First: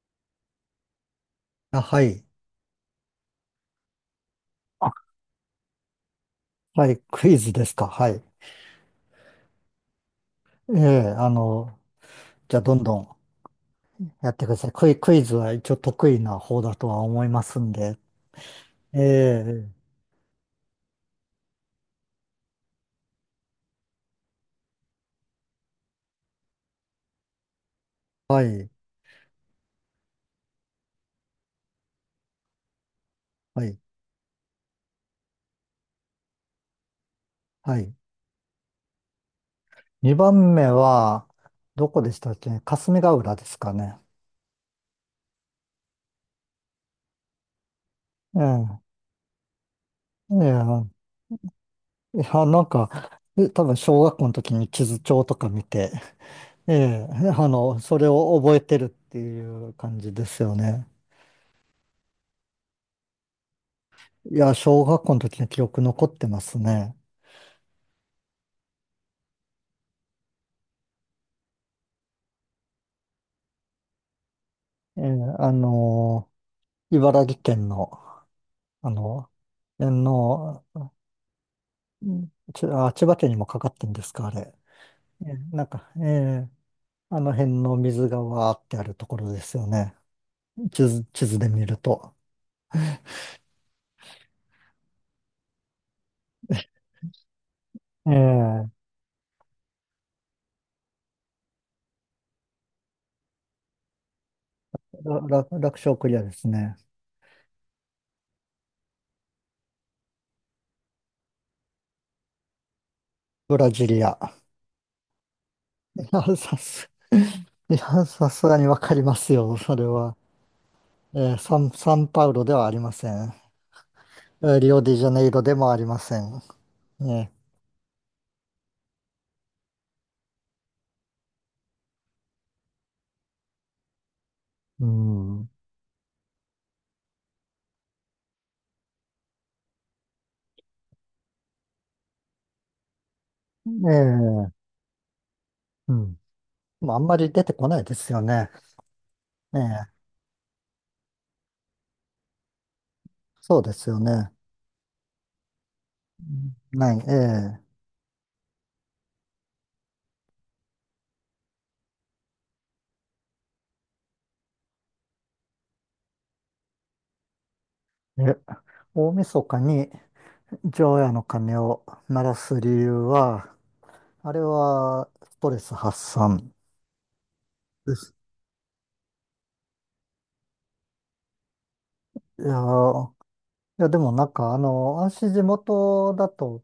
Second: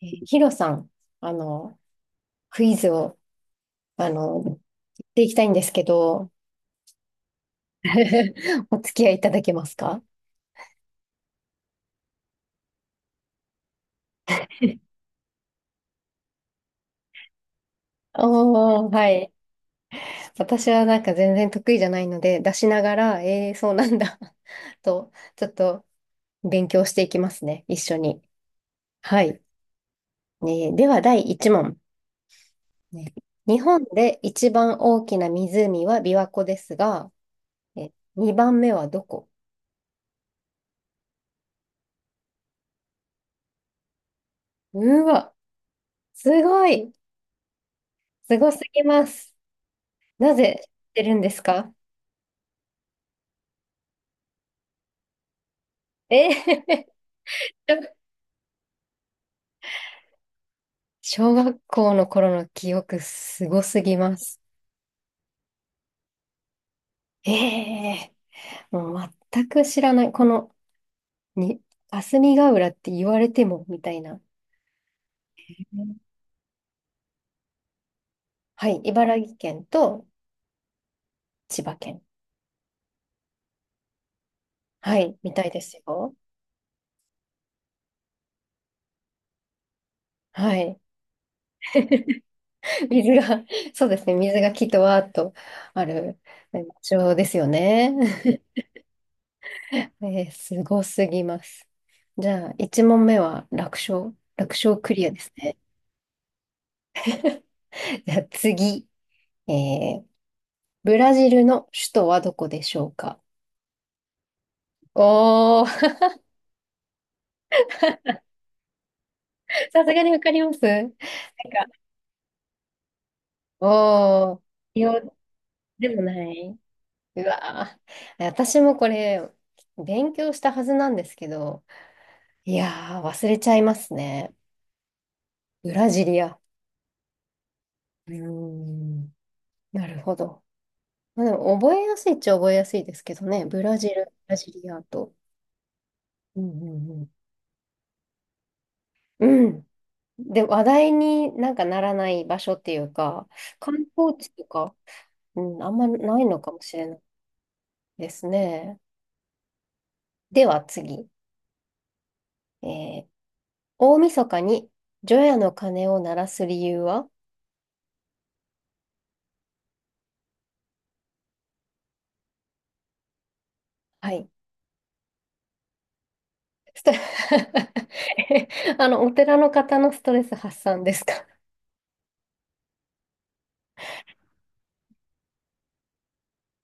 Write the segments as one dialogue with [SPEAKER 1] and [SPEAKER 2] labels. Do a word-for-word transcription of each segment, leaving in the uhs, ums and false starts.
[SPEAKER 1] えーヒロさん、あの、
[SPEAKER 2] あ、はい。
[SPEAKER 1] クイズを、あの、言っ
[SPEAKER 2] あ、
[SPEAKER 1] ていきたいんですけど、
[SPEAKER 2] はい。クイズですか？はい。
[SPEAKER 1] お付き合いいただけますか？
[SPEAKER 2] ええ、あの、じゃあ、どんどんやってください。クイ、クイズは一応得意な方だとは思いますんで。
[SPEAKER 1] おー、
[SPEAKER 2] え
[SPEAKER 1] はい。
[SPEAKER 2] え、
[SPEAKER 1] 私はなんか全然得意じゃないので、出しながら、えー、そうなんだ と、ちょっと勉強していきますね、一緒に。
[SPEAKER 2] はい。
[SPEAKER 1] はい。ね、では、だいいち問。ね、日
[SPEAKER 2] はい。
[SPEAKER 1] 本で一番大きな湖は琵琶湖ですが、
[SPEAKER 2] は
[SPEAKER 1] え、
[SPEAKER 2] い。
[SPEAKER 1] にばんめはどこ？
[SPEAKER 2] にばんめは、どこでしたっけ、霞ヶ浦ですかね？
[SPEAKER 1] うわ、すごい、す
[SPEAKER 2] え
[SPEAKER 1] ごすぎ
[SPEAKER 2] え、
[SPEAKER 1] ます。なぜ知って
[SPEAKER 2] え
[SPEAKER 1] るんですか？
[SPEAKER 2] え、いや、なんか、え多分小学校の時に地図帳とか見て、
[SPEAKER 1] え
[SPEAKER 2] え
[SPEAKER 1] ー
[SPEAKER 2] え、あの、それを覚えてるっていう感じですよね。
[SPEAKER 1] 小学校の頃の記憶すごすぎま
[SPEAKER 2] い
[SPEAKER 1] す。
[SPEAKER 2] や、小学校の時の記憶残ってますね。
[SPEAKER 1] ええ、もう全く知らない。この、に、霞ヶ浦って言われても、みたいな。
[SPEAKER 2] えーあ
[SPEAKER 1] うん、
[SPEAKER 2] のー茨城県の、
[SPEAKER 1] はい、
[SPEAKER 2] あ
[SPEAKER 1] 茨
[SPEAKER 2] の、
[SPEAKER 1] 城県
[SPEAKER 2] 天
[SPEAKER 1] と
[SPEAKER 2] 皇、
[SPEAKER 1] 千葉県。
[SPEAKER 2] うんち、あ、千葉県にもかかってんですか、あれ？
[SPEAKER 1] はい、
[SPEAKER 2] え
[SPEAKER 1] みたい
[SPEAKER 2] ー
[SPEAKER 1] で
[SPEAKER 2] なん
[SPEAKER 1] す
[SPEAKER 2] か、え
[SPEAKER 1] よ。
[SPEAKER 2] ーあの辺の水がわーってあるところですよね。
[SPEAKER 1] はい。
[SPEAKER 2] 地図、地図で見ると。
[SPEAKER 1] 水が、そうですね、水がきっとわーっとある場所ですよね。
[SPEAKER 2] え ー
[SPEAKER 1] えーすごすぎます。じゃあ、いち問目は楽勝楽勝クリアで
[SPEAKER 2] ら
[SPEAKER 1] す
[SPEAKER 2] ら
[SPEAKER 1] ね。
[SPEAKER 2] 楽勝クリアですね。
[SPEAKER 1] じゃあ次、えー、ブラジルの首都はどこでしょうか？
[SPEAKER 2] ブラジリア。
[SPEAKER 1] おー、
[SPEAKER 2] いや、さす、いや、さすがにわかりますよ、そ
[SPEAKER 1] さ
[SPEAKER 2] れ
[SPEAKER 1] すがに
[SPEAKER 2] は。
[SPEAKER 1] わかります、なんか、
[SPEAKER 2] えーサン、サンパウロではありません。
[SPEAKER 1] おー、
[SPEAKER 2] えーリオ
[SPEAKER 1] リ
[SPEAKER 2] デジャ
[SPEAKER 1] オ
[SPEAKER 2] ネイロでもあり
[SPEAKER 1] で
[SPEAKER 2] ま
[SPEAKER 1] もな
[SPEAKER 2] せん。
[SPEAKER 1] い。う
[SPEAKER 2] ね。
[SPEAKER 1] わー、私もこれ、勉強したはずなんですけど、いやー、忘れちゃいますね。
[SPEAKER 2] うん。
[SPEAKER 1] ブラジリア。うーん、なるほど。まあ、でも、覚えやすいっちゃ覚えやすいですけどね。ブラジル、ブラジ
[SPEAKER 2] ええ、
[SPEAKER 1] リアと。
[SPEAKER 2] うん。
[SPEAKER 1] うんうんう
[SPEAKER 2] まあ、あん
[SPEAKER 1] ん
[SPEAKER 2] まり出てこないですよね。
[SPEAKER 1] う
[SPEAKER 2] え
[SPEAKER 1] ん。
[SPEAKER 2] え、
[SPEAKER 1] で、話題になんかならない場所っていうか、
[SPEAKER 2] そうで
[SPEAKER 1] 観
[SPEAKER 2] すよ
[SPEAKER 1] 光地
[SPEAKER 2] ね。
[SPEAKER 1] とか、うん、あんまな
[SPEAKER 2] う
[SPEAKER 1] いのか
[SPEAKER 2] ん
[SPEAKER 1] もしれ
[SPEAKER 2] な
[SPEAKER 1] な
[SPEAKER 2] い、
[SPEAKER 1] い
[SPEAKER 2] え
[SPEAKER 1] ですね。では次。えー、大晦日に除夜の鐘を鳴らす理由は？
[SPEAKER 2] え。え、大晦日に除夜の鐘を鳴らす理由は、
[SPEAKER 1] はい。
[SPEAKER 2] あれはストレス発散
[SPEAKER 1] スト
[SPEAKER 2] です。
[SPEAKER 1] えあの、お寺の方のストレス発散ですか？
[SPEAKER 2] いやー、いやでもなんかあの、私地元だと、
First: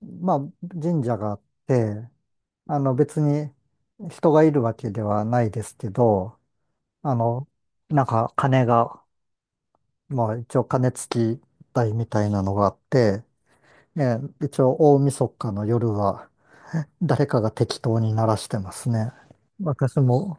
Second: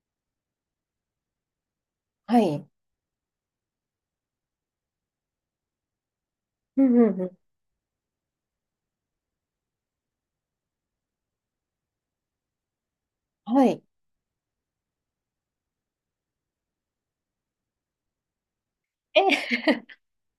[SPEAKER 2] まあ神社があって、
[SPEAKER 1] はい。
[SPEAKER 2] あの別に人がいるわけではないですけど、
[SPEAKER 1] うんう
[SPEAKER 2] あ
[SPEAKER 1] んうん。
[SPEAKER 2] の、なんか鐘がまあ一応鐘つき台みたいなのがあって、
[SPEAKER 1] はい。
[SPEAKER 2] ええ一応大晦日の夜は誰かが適当に鳴らしてますね。
[SPEAKER 1] え、
[SPEAKER 2] 私も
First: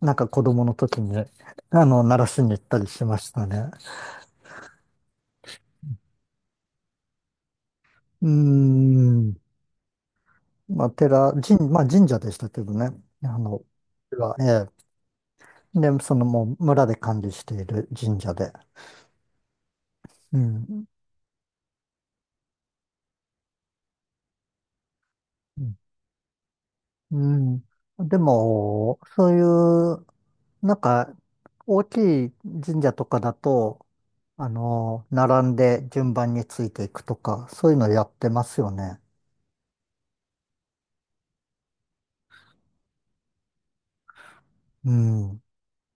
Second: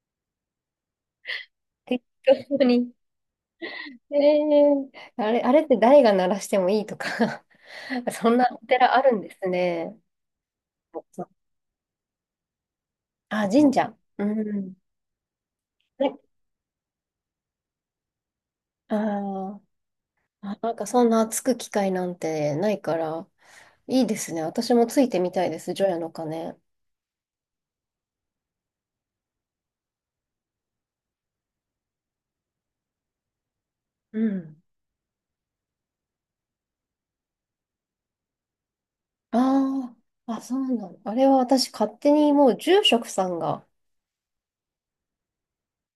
[SPEAKER 2] なんか子供の時にあ
[SPEAKER 1] 適
[SPEAKER 2] の鳴らしに行っ
[SPEAKER 1] 当
[SPEAKER 2] たり
[SPEAKER 1] に。
[SPEAKER 2] しましたね。
[SPEAKER 1] えー、あれ、あれって誰が鳴らしてもいいとか
[SPEAKER 2] うー
[SPEAKER 1] そんなお寺あるんで
[SPEAKER 2] ん。
[SPEAKER 1] すね。
[SPEAKER 2] まあ寺、神、まあ神社でしたけどね。あ
[SPEAKER 1] あ、
[SPEAKER 2] の、
[SPEAKER 1] 神社。う
[SPEAKER 2] は、え
[SPEAKER 1] ん。
[SPEAKER 2] え、で、
[SPEAKER 1] ね、
[SPEAKER 2] そのもう村で管理している神社で。
[SPEAKER 1] あー
[SPEAKER 2] う
[SPEAKER 1] あ、なん
[SPEAKER 2] ん。
[SPEAKER 1] かそんなつく機会なんてないから、いいですね。私もついてみたいで
[SPEAKER 2] う
[SPEAKER 1] す、除夜の鐘。
[SPEAKER 2] ん。うんでも、そういうなんか、大きい神社とかだと、
[SPEAKER 1] う
[SPEAKER 2] あ
[SPEAKER 1] ん。
[SPEAKER 2] の、並んで順番についていくとか、そういうのやってますよね。
[SPEAKER 1] ああ、あ、そうなの。あれは私勝手にもう住職さんが
[SPEAKER 2] うん。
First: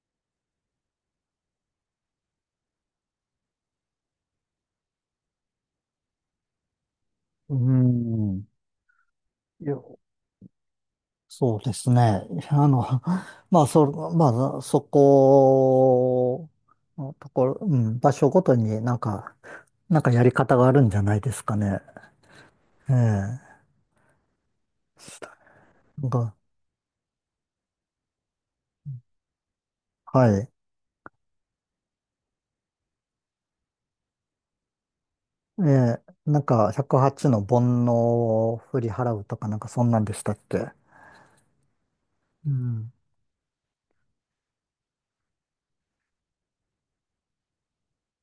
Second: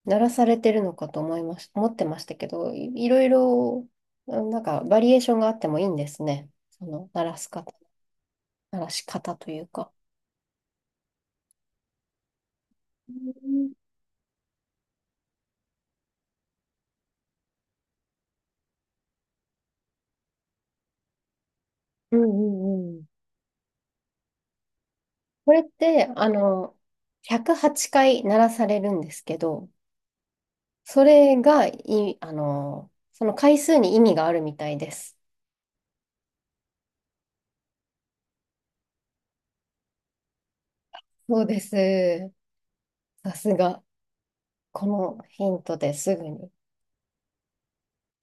[SPEAKER 1] 鳴らされてるのかと思いまし、思ってましたけど、い、いろいろ、うん、なんかバリエーションがあってもいいんですね。その鳴らす
[SPEAKER 2] う
[SPEAKER 1] 方、
[SPEAKER 2] ん。
[SPEAKER 1] 鳴らし方とい
[SPEAKER 2] い
[SPEAKER 1] う
[SPEAKER 2] や
[SPEAKER 1] か。
[SPEAKER 2] そうですね。あの、
[SPEAKER 1] う
[SPEAKER 2] まあ、
[SPEAKER 1] ん
[SPEAKER 2] そ、まあ、そこのところ、うん、場所ごとになんか、なんかやり方があるんじゃないですかね。
[SPEAKER 1] うん
[SPEAKER 2] え
[SPEAKER 1] うん。
[SPEAKER 2] え。な
[SPEAKER 1] これって、
[SPEAKER 2] ん
[SPEAKER 1] あ
[SPEAKER 2] か、
[SPEAKER 1] の、ひゃくはちかい鳴らされるんですけど、
[SPEAKER 2] はい。
[SPEAKER 1] それがい、あの、その回数に意味があるみたいです。
[SPEAKER 2] ええ、なんかひゃくはちの煩悩を振り払うとかなんかそんなんでしたっけ？
[SPEAKER 1] そうです。
[SPEAKER 2] うん。
[SPEAKER 1] さすが。このヒントですぐに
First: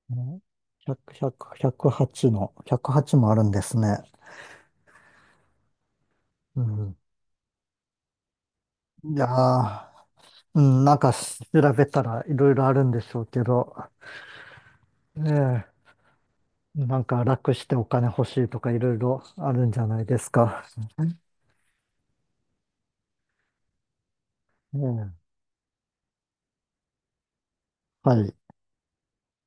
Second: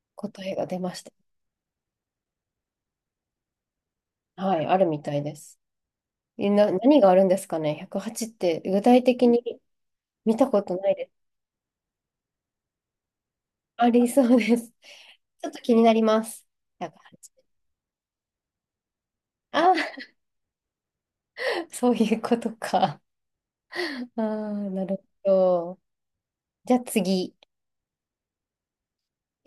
[SPEAKER 2] ね、
[SPEAKER 1] 答えが出ました。
[SPEAKER 2] ひゃく、はちの、ひゃくはちもあるんですね。
[SPEAKER 1] はい、あるみたいです。え
[SPEAKER 2] う
[SPEAKER 1] な、
[SPEAKER 2] ん。
[SPEAKER 1] 何があるんですかね？ ひゃくはち って具体
[SPEAKER 2] いや
[SPEAKER 1] 的に
[SPEAKER 2] ー、
[SPEAKER 1] 見た
[SPEAKER 2] う
[SPEAKER 1] こと
[SPEAKER 2] ん、
[SPEAKER 1] な
[SPEAKER 2] な
[SPEAKER 1] い
[SPEAKER 2] ん
[SPEAKER 1] で
[SPEAKER 2] か調
[SPEAKER 1] す。
[SPEAKER 2] べたらいろいろあるんでしょうけど、
[SPEAKER 1] ありそうです。
[SPEAKER 2] ね
[SPEAKER 1] ちょっと気になります。
[SPEAKER 2] え、なんか
[SPEAKER 1] いち ぜろ
[SPEAKER 2] 楽してお金欲しいとかいろいろあるんじゃ
[SPEAKER 1] あ
[SPEAKER 2] ないですか？
[SPEAKER 1] あ、そういうことか。ああ、
[SPEAKER 2] うん、
[SPEAKER 1] なる
[SPEAKER 2] ね
[SPEAKER 1] ほど。じゃあ次。
[SPEAKER 2] え、はい。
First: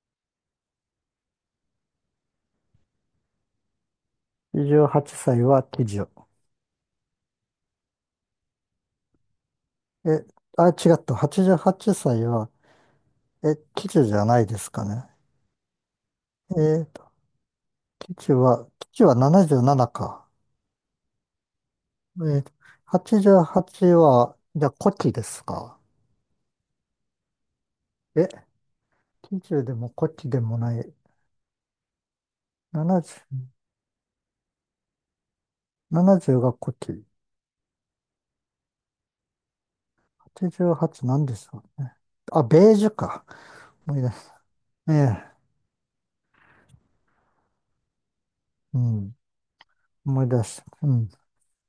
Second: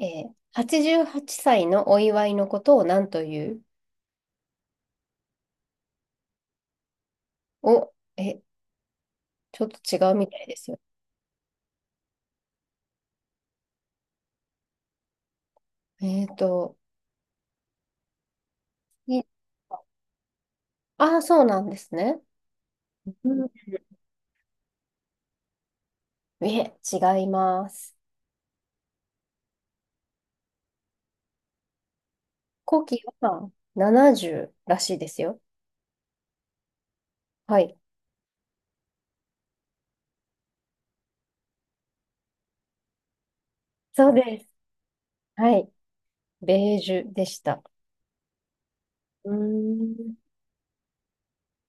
[SPEAKER 1] えー、はちじゅうはっさいのお祝いのことを何という？
[SPEAKER 2] にじゅうはっさいはっさいは喜寿。
[SPEAKER 1] お、え、ちょっと違
[SPEAKER 2] え、
[SPEAKER 1] うみたいで
[SPEAKER 2] あ、
[SPEAKER 1] す
[SPEAKER 2] 違
[SPEAKER 1] よ。
[SPEAKER 2] った。はちじゅうはっさいはっさいは、え、喜寿じゃないですかね？
[SPEAKER 1] えっ
[SPEAKER 2] え
[SPEAKER 1] と、
[SPEAKER 2] ー基地は、基地は
[SPEAKER 1] い
[SPEAKER 2] ななじゅうななか。
[SPEAKER 1] ああ、そうなんですね。
[SPEAKER 2] えー、
[SPEAKER 1] うん、
[SPEAKER 2] はちじゅうはちはちは、じゃあ古希ですか？
[SPEAKER 1] いえ、違います。
[SPEAKER 2] え、きじゅうでも古希でもない。
[SPEAKER 1] 古希
[SPEAKER 2] 70、
[SPEAKER 1] はななじゅうらしいですよ。
[SPEAKER 2] 70が古希。
[SPEAKER 1] はい。
[SPEAKER 2] はちじゅうはちなんでしょうね。あ、ベージュか。思い
[SPEAKER 1] そ
[SPEAKER 2] 出
[SPEAKER 1] う
[SPEAKER 2] す。
[SPEAKER 1] です。
[SPEAKER 2] ええ、
[SPEAKER 1] はい。ベージュでした。
[SPEAKER 2] うん。
[SPEAKER 1] うー
[SPEAKER 2] 思
[SPEAKER 1] ん。
[SPEAKER 2] い出した。うん。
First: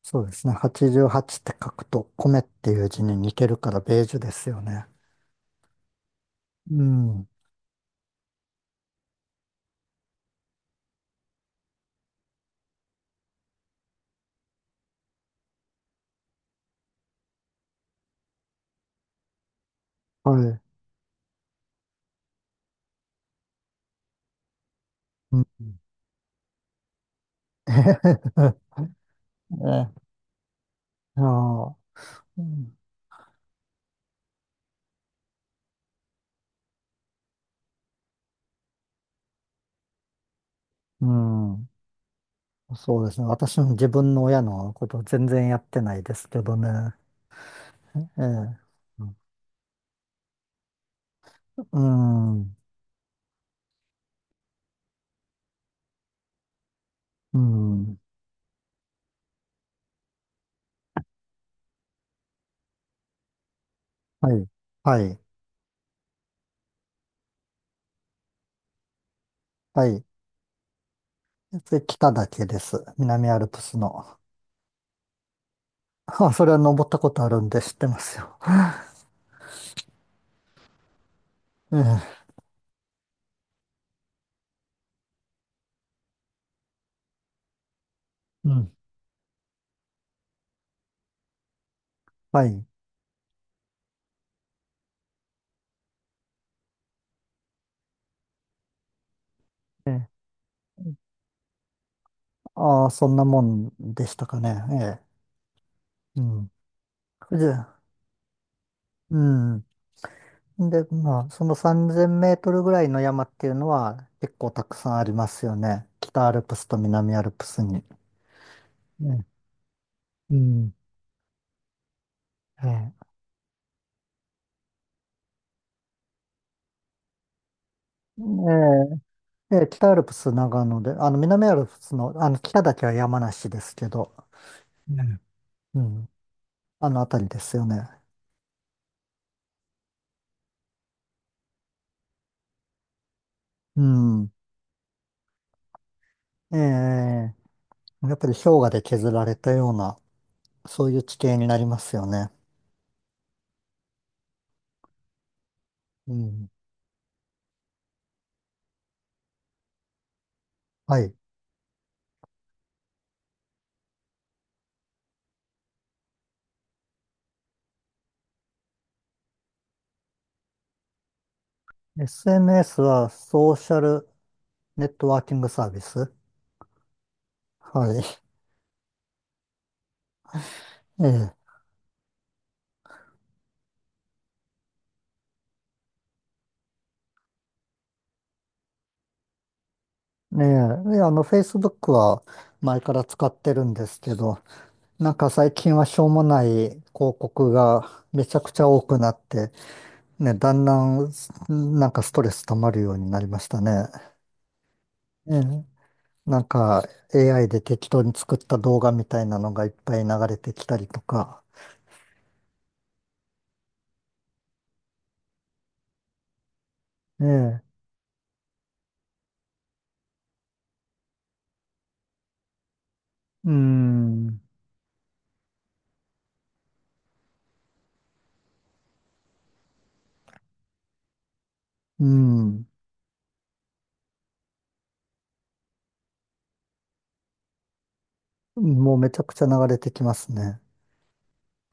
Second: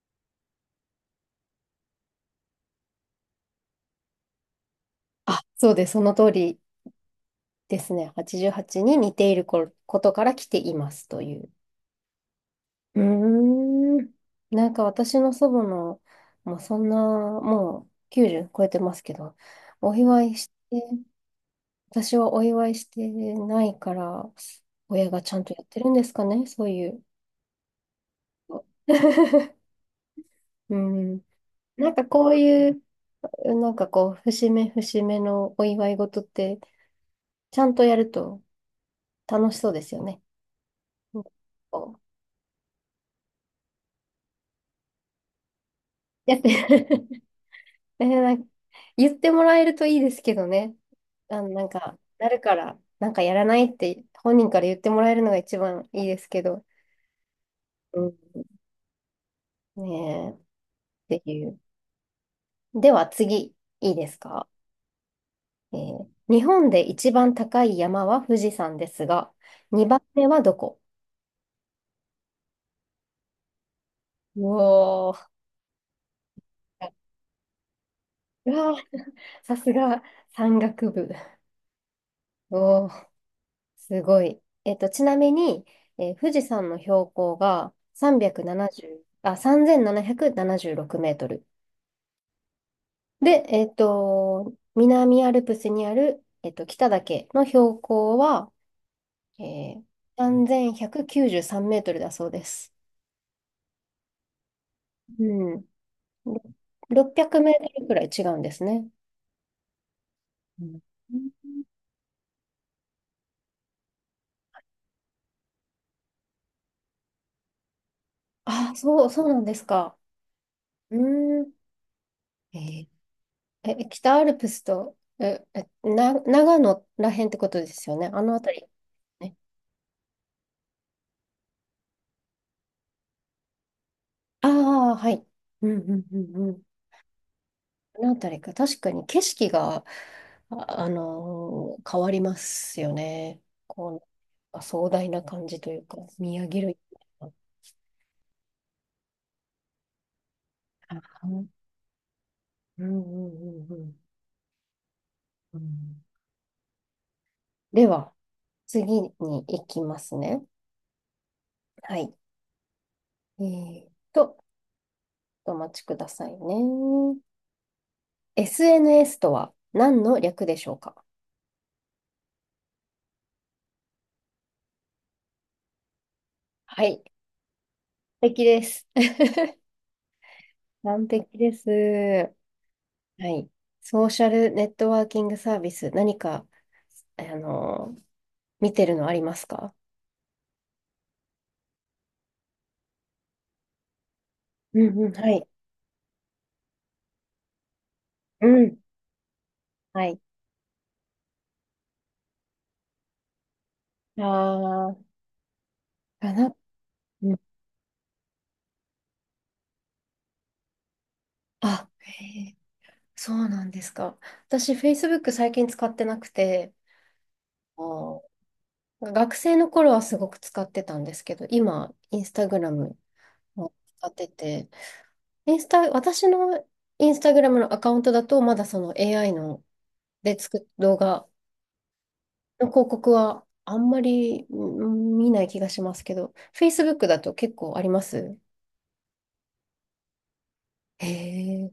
[SPEAKER 2] そうですね。はちじゅうはちって書くと、米っていう字に似てるから、ベージュですよね。
[SPEAKER 1] あ、そうです。その通り
[SPEAKER 2] うん。
[SPEAKER 1] ですね。はちじゅうはちに似ているこことから来ていますという。うーん。なんか私の祖母の、もうそんな、もうきゅうじゅう超えてますけど、お祝
[SPEAKER 2] は
[SPEAKER 1] いし
[SPEAKER 2] い。
[SPEAKER 1] て、私はお祝いしてないから、親がちゃ
[SPEAKER 2] う
[SPEAKER 1] ん
[SPEAKER 2] ん。
[SPEAKER 1] とやってるんですかね、そういう。
[SPEAKER 2] えへへへ え、
[SPEAKER 1] うん。
[SPEAKER 2] ああ。
[SPEAKER 1] なんかこう
[SPEAKER 2] う
[SPEAKER 1] い
[SPEAKER 2] ん。
[SPEAKER 1] う、なんかこう、節目節目のお祝い事って、ちゃんとやると楽しそうですよね。
[SPEAKER 2] うん、
[SPEAKER 1] こう
[SPEAKER 2] そうですね。私も自分の親のこと全然やってないです
[SPEAKER 1] や
[SPEAKER 2] け
[SPEAKER 1] って
[SPEAKER 2] どね。
[SPEAKER 1] え
[SPEAKER 2] え
[SPEAKER 1] ーなんか
[SPEAKER 2] え。
[SPEAKER 1] 言ってもらえるといいですけどね。あの、なん
[SPEAKER 2] う
[SPEAKER 1] か、なるか
[SPEAKER 2] ん。
[SPEAKER 1] ら、なんかやらないって本人から言ってもらえるのが一番いいですけど。
[SPEAKER 2] う
[SPEAKER 1] う
[SPEAKER 2] ん。
[SPEAKER 1] ん、ねえ、っていう。では次、いいです
[SPEAKER 2] は
[SPEAKER 1] か、
[SPEAKER 2] い。はい。
[SPEAKER 1] えー日本で一番高い山は富士山ですが、
[SPEAKER 2] は
[SPEAKER 1] 2番
[SPEAKER 2] い。
[SPEAKER 1] 目はどこ？
[SPEAKER 2] で、北岳です。南アルプスの。
[SPEAKER 1] おおー、
[SPEAKER 2] あ、それは登ったことあるんで知ってますよ。
[SPEAKER 1] うわー、さすが山岳部。
[SPEAKER 2] ええ。
[SPEAKER 1] お、すごい。えっと、ちなみに、えー富士山の標高が
[SPEAKER 2] うん。
[SPEAKER 1] さんびゃくななじゅう、あ、さんぜんななひゃくななじゅうろくメートル。
[SPEAKER 2] はい。
[SPEAKER 1] で、えっと、南アルプスにある、えっと、北岳の標高は、えー、
[SPEAKER 2] ええ。
[SPEAKER 1] さんぜんひゃくきゅうじゅうさんメートルだそうです。
[SPEAKER 2] ああ、そんなもんでしたかね。え
[SPEAKER 1] うん。
[SPEAKER 2] え。うん。
[SPEAKER 1] 600メ
[SPEAKER 2] じ
[SPEAKER 1] ー
[SPEAKER 2] ゃ、
[SPEAKER 1] トルくらい違うんですね。
[SPEAKER 2] うん。
[SPEAKER 1] うん、
[SPEAKER 2] で、まあ、そのさんぜんメートルぐらいの山っていうのは結構たくさんありますよね。北アルプスと南アルプスに。
[SPEAKER 1] あ、そう、そうなんですか。
[SPEAKER 2] うん。
[SPEAKER 1] うーん。え
[SPEAKER 2] は
[SPEAKER 1] ー
[SPEAKER 2] い。
[SPEAKER 1] え、北アルプスと、え、え、な、長野らへんってことですよね。あ
[SPEAKER 2] え
[SPEAKER 1] の辺り。ね。
[SPEAKER 2] え、ええ北アルプス長野で、あの、南アルプスの、あの、北だけは山梨ですけど、
[SPEAKER 1] ああ、は
[SPEAKER 2] ね、
[SPEAKER 1] い。うん
[SPEAKER 2] う
[SPEAKER 1] うん
[SPEAKER 2] ん。
[SPEAKER 1] うんうん。
[SPEAKER 2] あの辺りですよね。
[SPEAKER 1] あの辺りか。確かに景色が、あ、あのー変わりますよね。
[SPEAKER 2] う
[SPEAKER 1] こう、
[SPEAKER 2] ん。
[SPEAKER 1] あ壮大な感じというか、見上
[SPEAKER 2] ええ、
[SPEAKER 1] げる。あ、
[SPEAKER 2] やっぱり氷河で削られたような、そういう地
[SPEAKER 1] う
[SPEAKER 2] 形に
[SPEAKER 1] ん
[SPEAKER 2] なりますよね。
[SPEAKER 1] うんうんうんうん。
[SPEAKER 2] うん。
[SPEAKER 1] では、次に行きますね。
[SPEAKER 2] はい。
[SPEAKER 1] はい。えーっと、お待ちくださいね。エスエヌエス とは何の略でしょうか？
[SPEAKER 2] エスエヌエス はソーシャルネットワーキングサービス。
[SPEAKER 1] はい。
[SPEAKER 2] はい。
[SPEAKER 1] 完璧です。
[SPEAKER 2] え
[SPEAKER 1] 完璧
[SPEAKER 2] え。
[SPEAKER 1] です。はい。ソーシャルネットワーキングサービス、何か、あの、見てるのありますか？
[SPEAKER 2] ええ。であの、Facebook は前から使ってるんですけど、
[SPEAKER 1] うんう
[SPEAKER 2] な
[SPEAKER 1] ん、
[SPEAKER 2] ん
[SPEAKER 1] は
[SPEAKER 2] か
[SPEAKER 1] い。
[SPEAKER 2] 最近はしょうもない広告がめちゃ
[SPEAKER 1] う
[SPEAKER 2] くちゃ
[SPEAKER 1] ん。
[SPEAKER 2] 多くなって、
[SPEAKER 1] はい。
[SPEAKER 2] ね、だんだんなんかストレス溜まるようになりましたね。
[SPEAKER 1] あー、
[SPEAKER 2] ええ、
[SPEAKER 1] か
[SPEAKER 2] なん
[SPEAKER 1] な。
[SPEAKER 2] か
[SPEAKER 1] うん、
[SPEAKER 2] エーアイ で適当に作った動画みたいなのがいっぱい流れてきたりとか。
[SPEAKER 1] あ、へー、そうなんですか。私、Facebook 最近使ってなくて、
[SPEAKER 2] ええ、
[SPEAKER 1] あー、学生の頃はすごく使ってたんですけど、今、Instagram
[SPEAKER 2] う
[SPEAKER 1] も使って
[SPEAKER 2] ん、
[SPEAKER 1] て、インスタ、私のインスタグラムのアカウントだと、まだその エーアイ ので作る動画
[SPEAKER 2] うん、
[SPEAKER 1] の広告はあんまり、うん、見ない気がしますけど、Facebook だと結構あります？
[SPEAKER 2] もうめちゃくちゃ流れてきますね。
[SPEAKER 1] へえ。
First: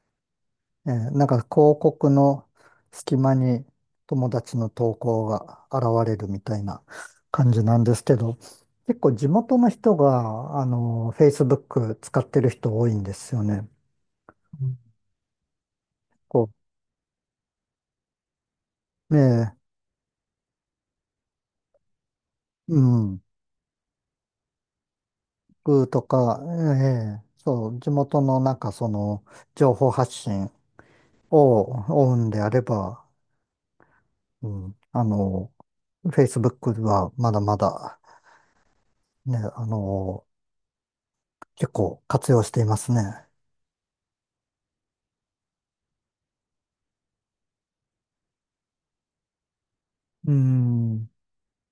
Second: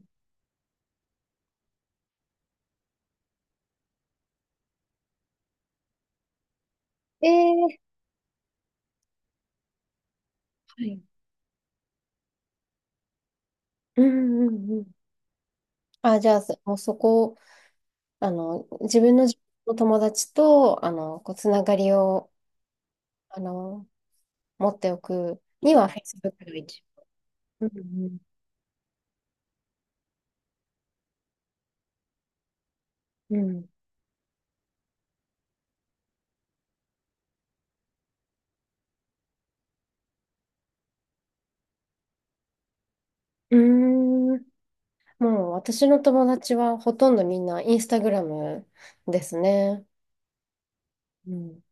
[SPEAKER 2] えーなんか広告の隙間に友達の投稿が現れるみたいな
[SPEAKER 1] え
[SPEAKER 2] 感じ
[SPEAKER 1] え、
[SPEAKER 2] なんですけど、結構地元の人が、あ
[SPEAKER 1] はい。
[SPEAKER 2] の、Facebook 使ってる人多いんですよね。
[SPEAKER 1] うんう
[SPEAKER 2] う
[SPEAKER 1] ん
[SPEAKER 2] ん、
[SPEAKER 1] うん。あ、じゃあ、
[SPEAKER 2] こ
[SPEAKER 1] そもうそこ、あの、自
[SPEAKER 2] う、
[SPEAKER 1] 分の
[SPEAKER 2] ね
[SPEAKER 1] 友達と、あの、こう、つながりを、
[SPEAKER 2] え、うん、
[SPEAKER 1] あの、持っておくに
[SPEAKER 2] グー
[SPEAKER 1] は
[SPEAKER 2] と
[SPEAKER 1] Facebook
[SPEAKER 2] か、
[SPEAKER 1] が
[SPEAKER 2] え
[SPEAKER 1] 一
[SPEAKER 2] え、そ
[SPEAKER 1] 番。
[SPEAKER 2] う、
[SPEAKER 1] う
[SPEAKER 2] 地
[SPEAKER 1] ん
[SPEAKER 2] 元のなんかその、情報発信を追うんであれば、
[SPEAKER 1] うん。
[SPEAKER 2] うん、あの、Facebook はまだまだ、ね、あの、結構活用していますね。
[SPEAKER 1] うん。うーん、もう私の友達はほとんどみんなインスタグラムですね。
[SPEAKER 2] うん。
[SPEAKER 1] うん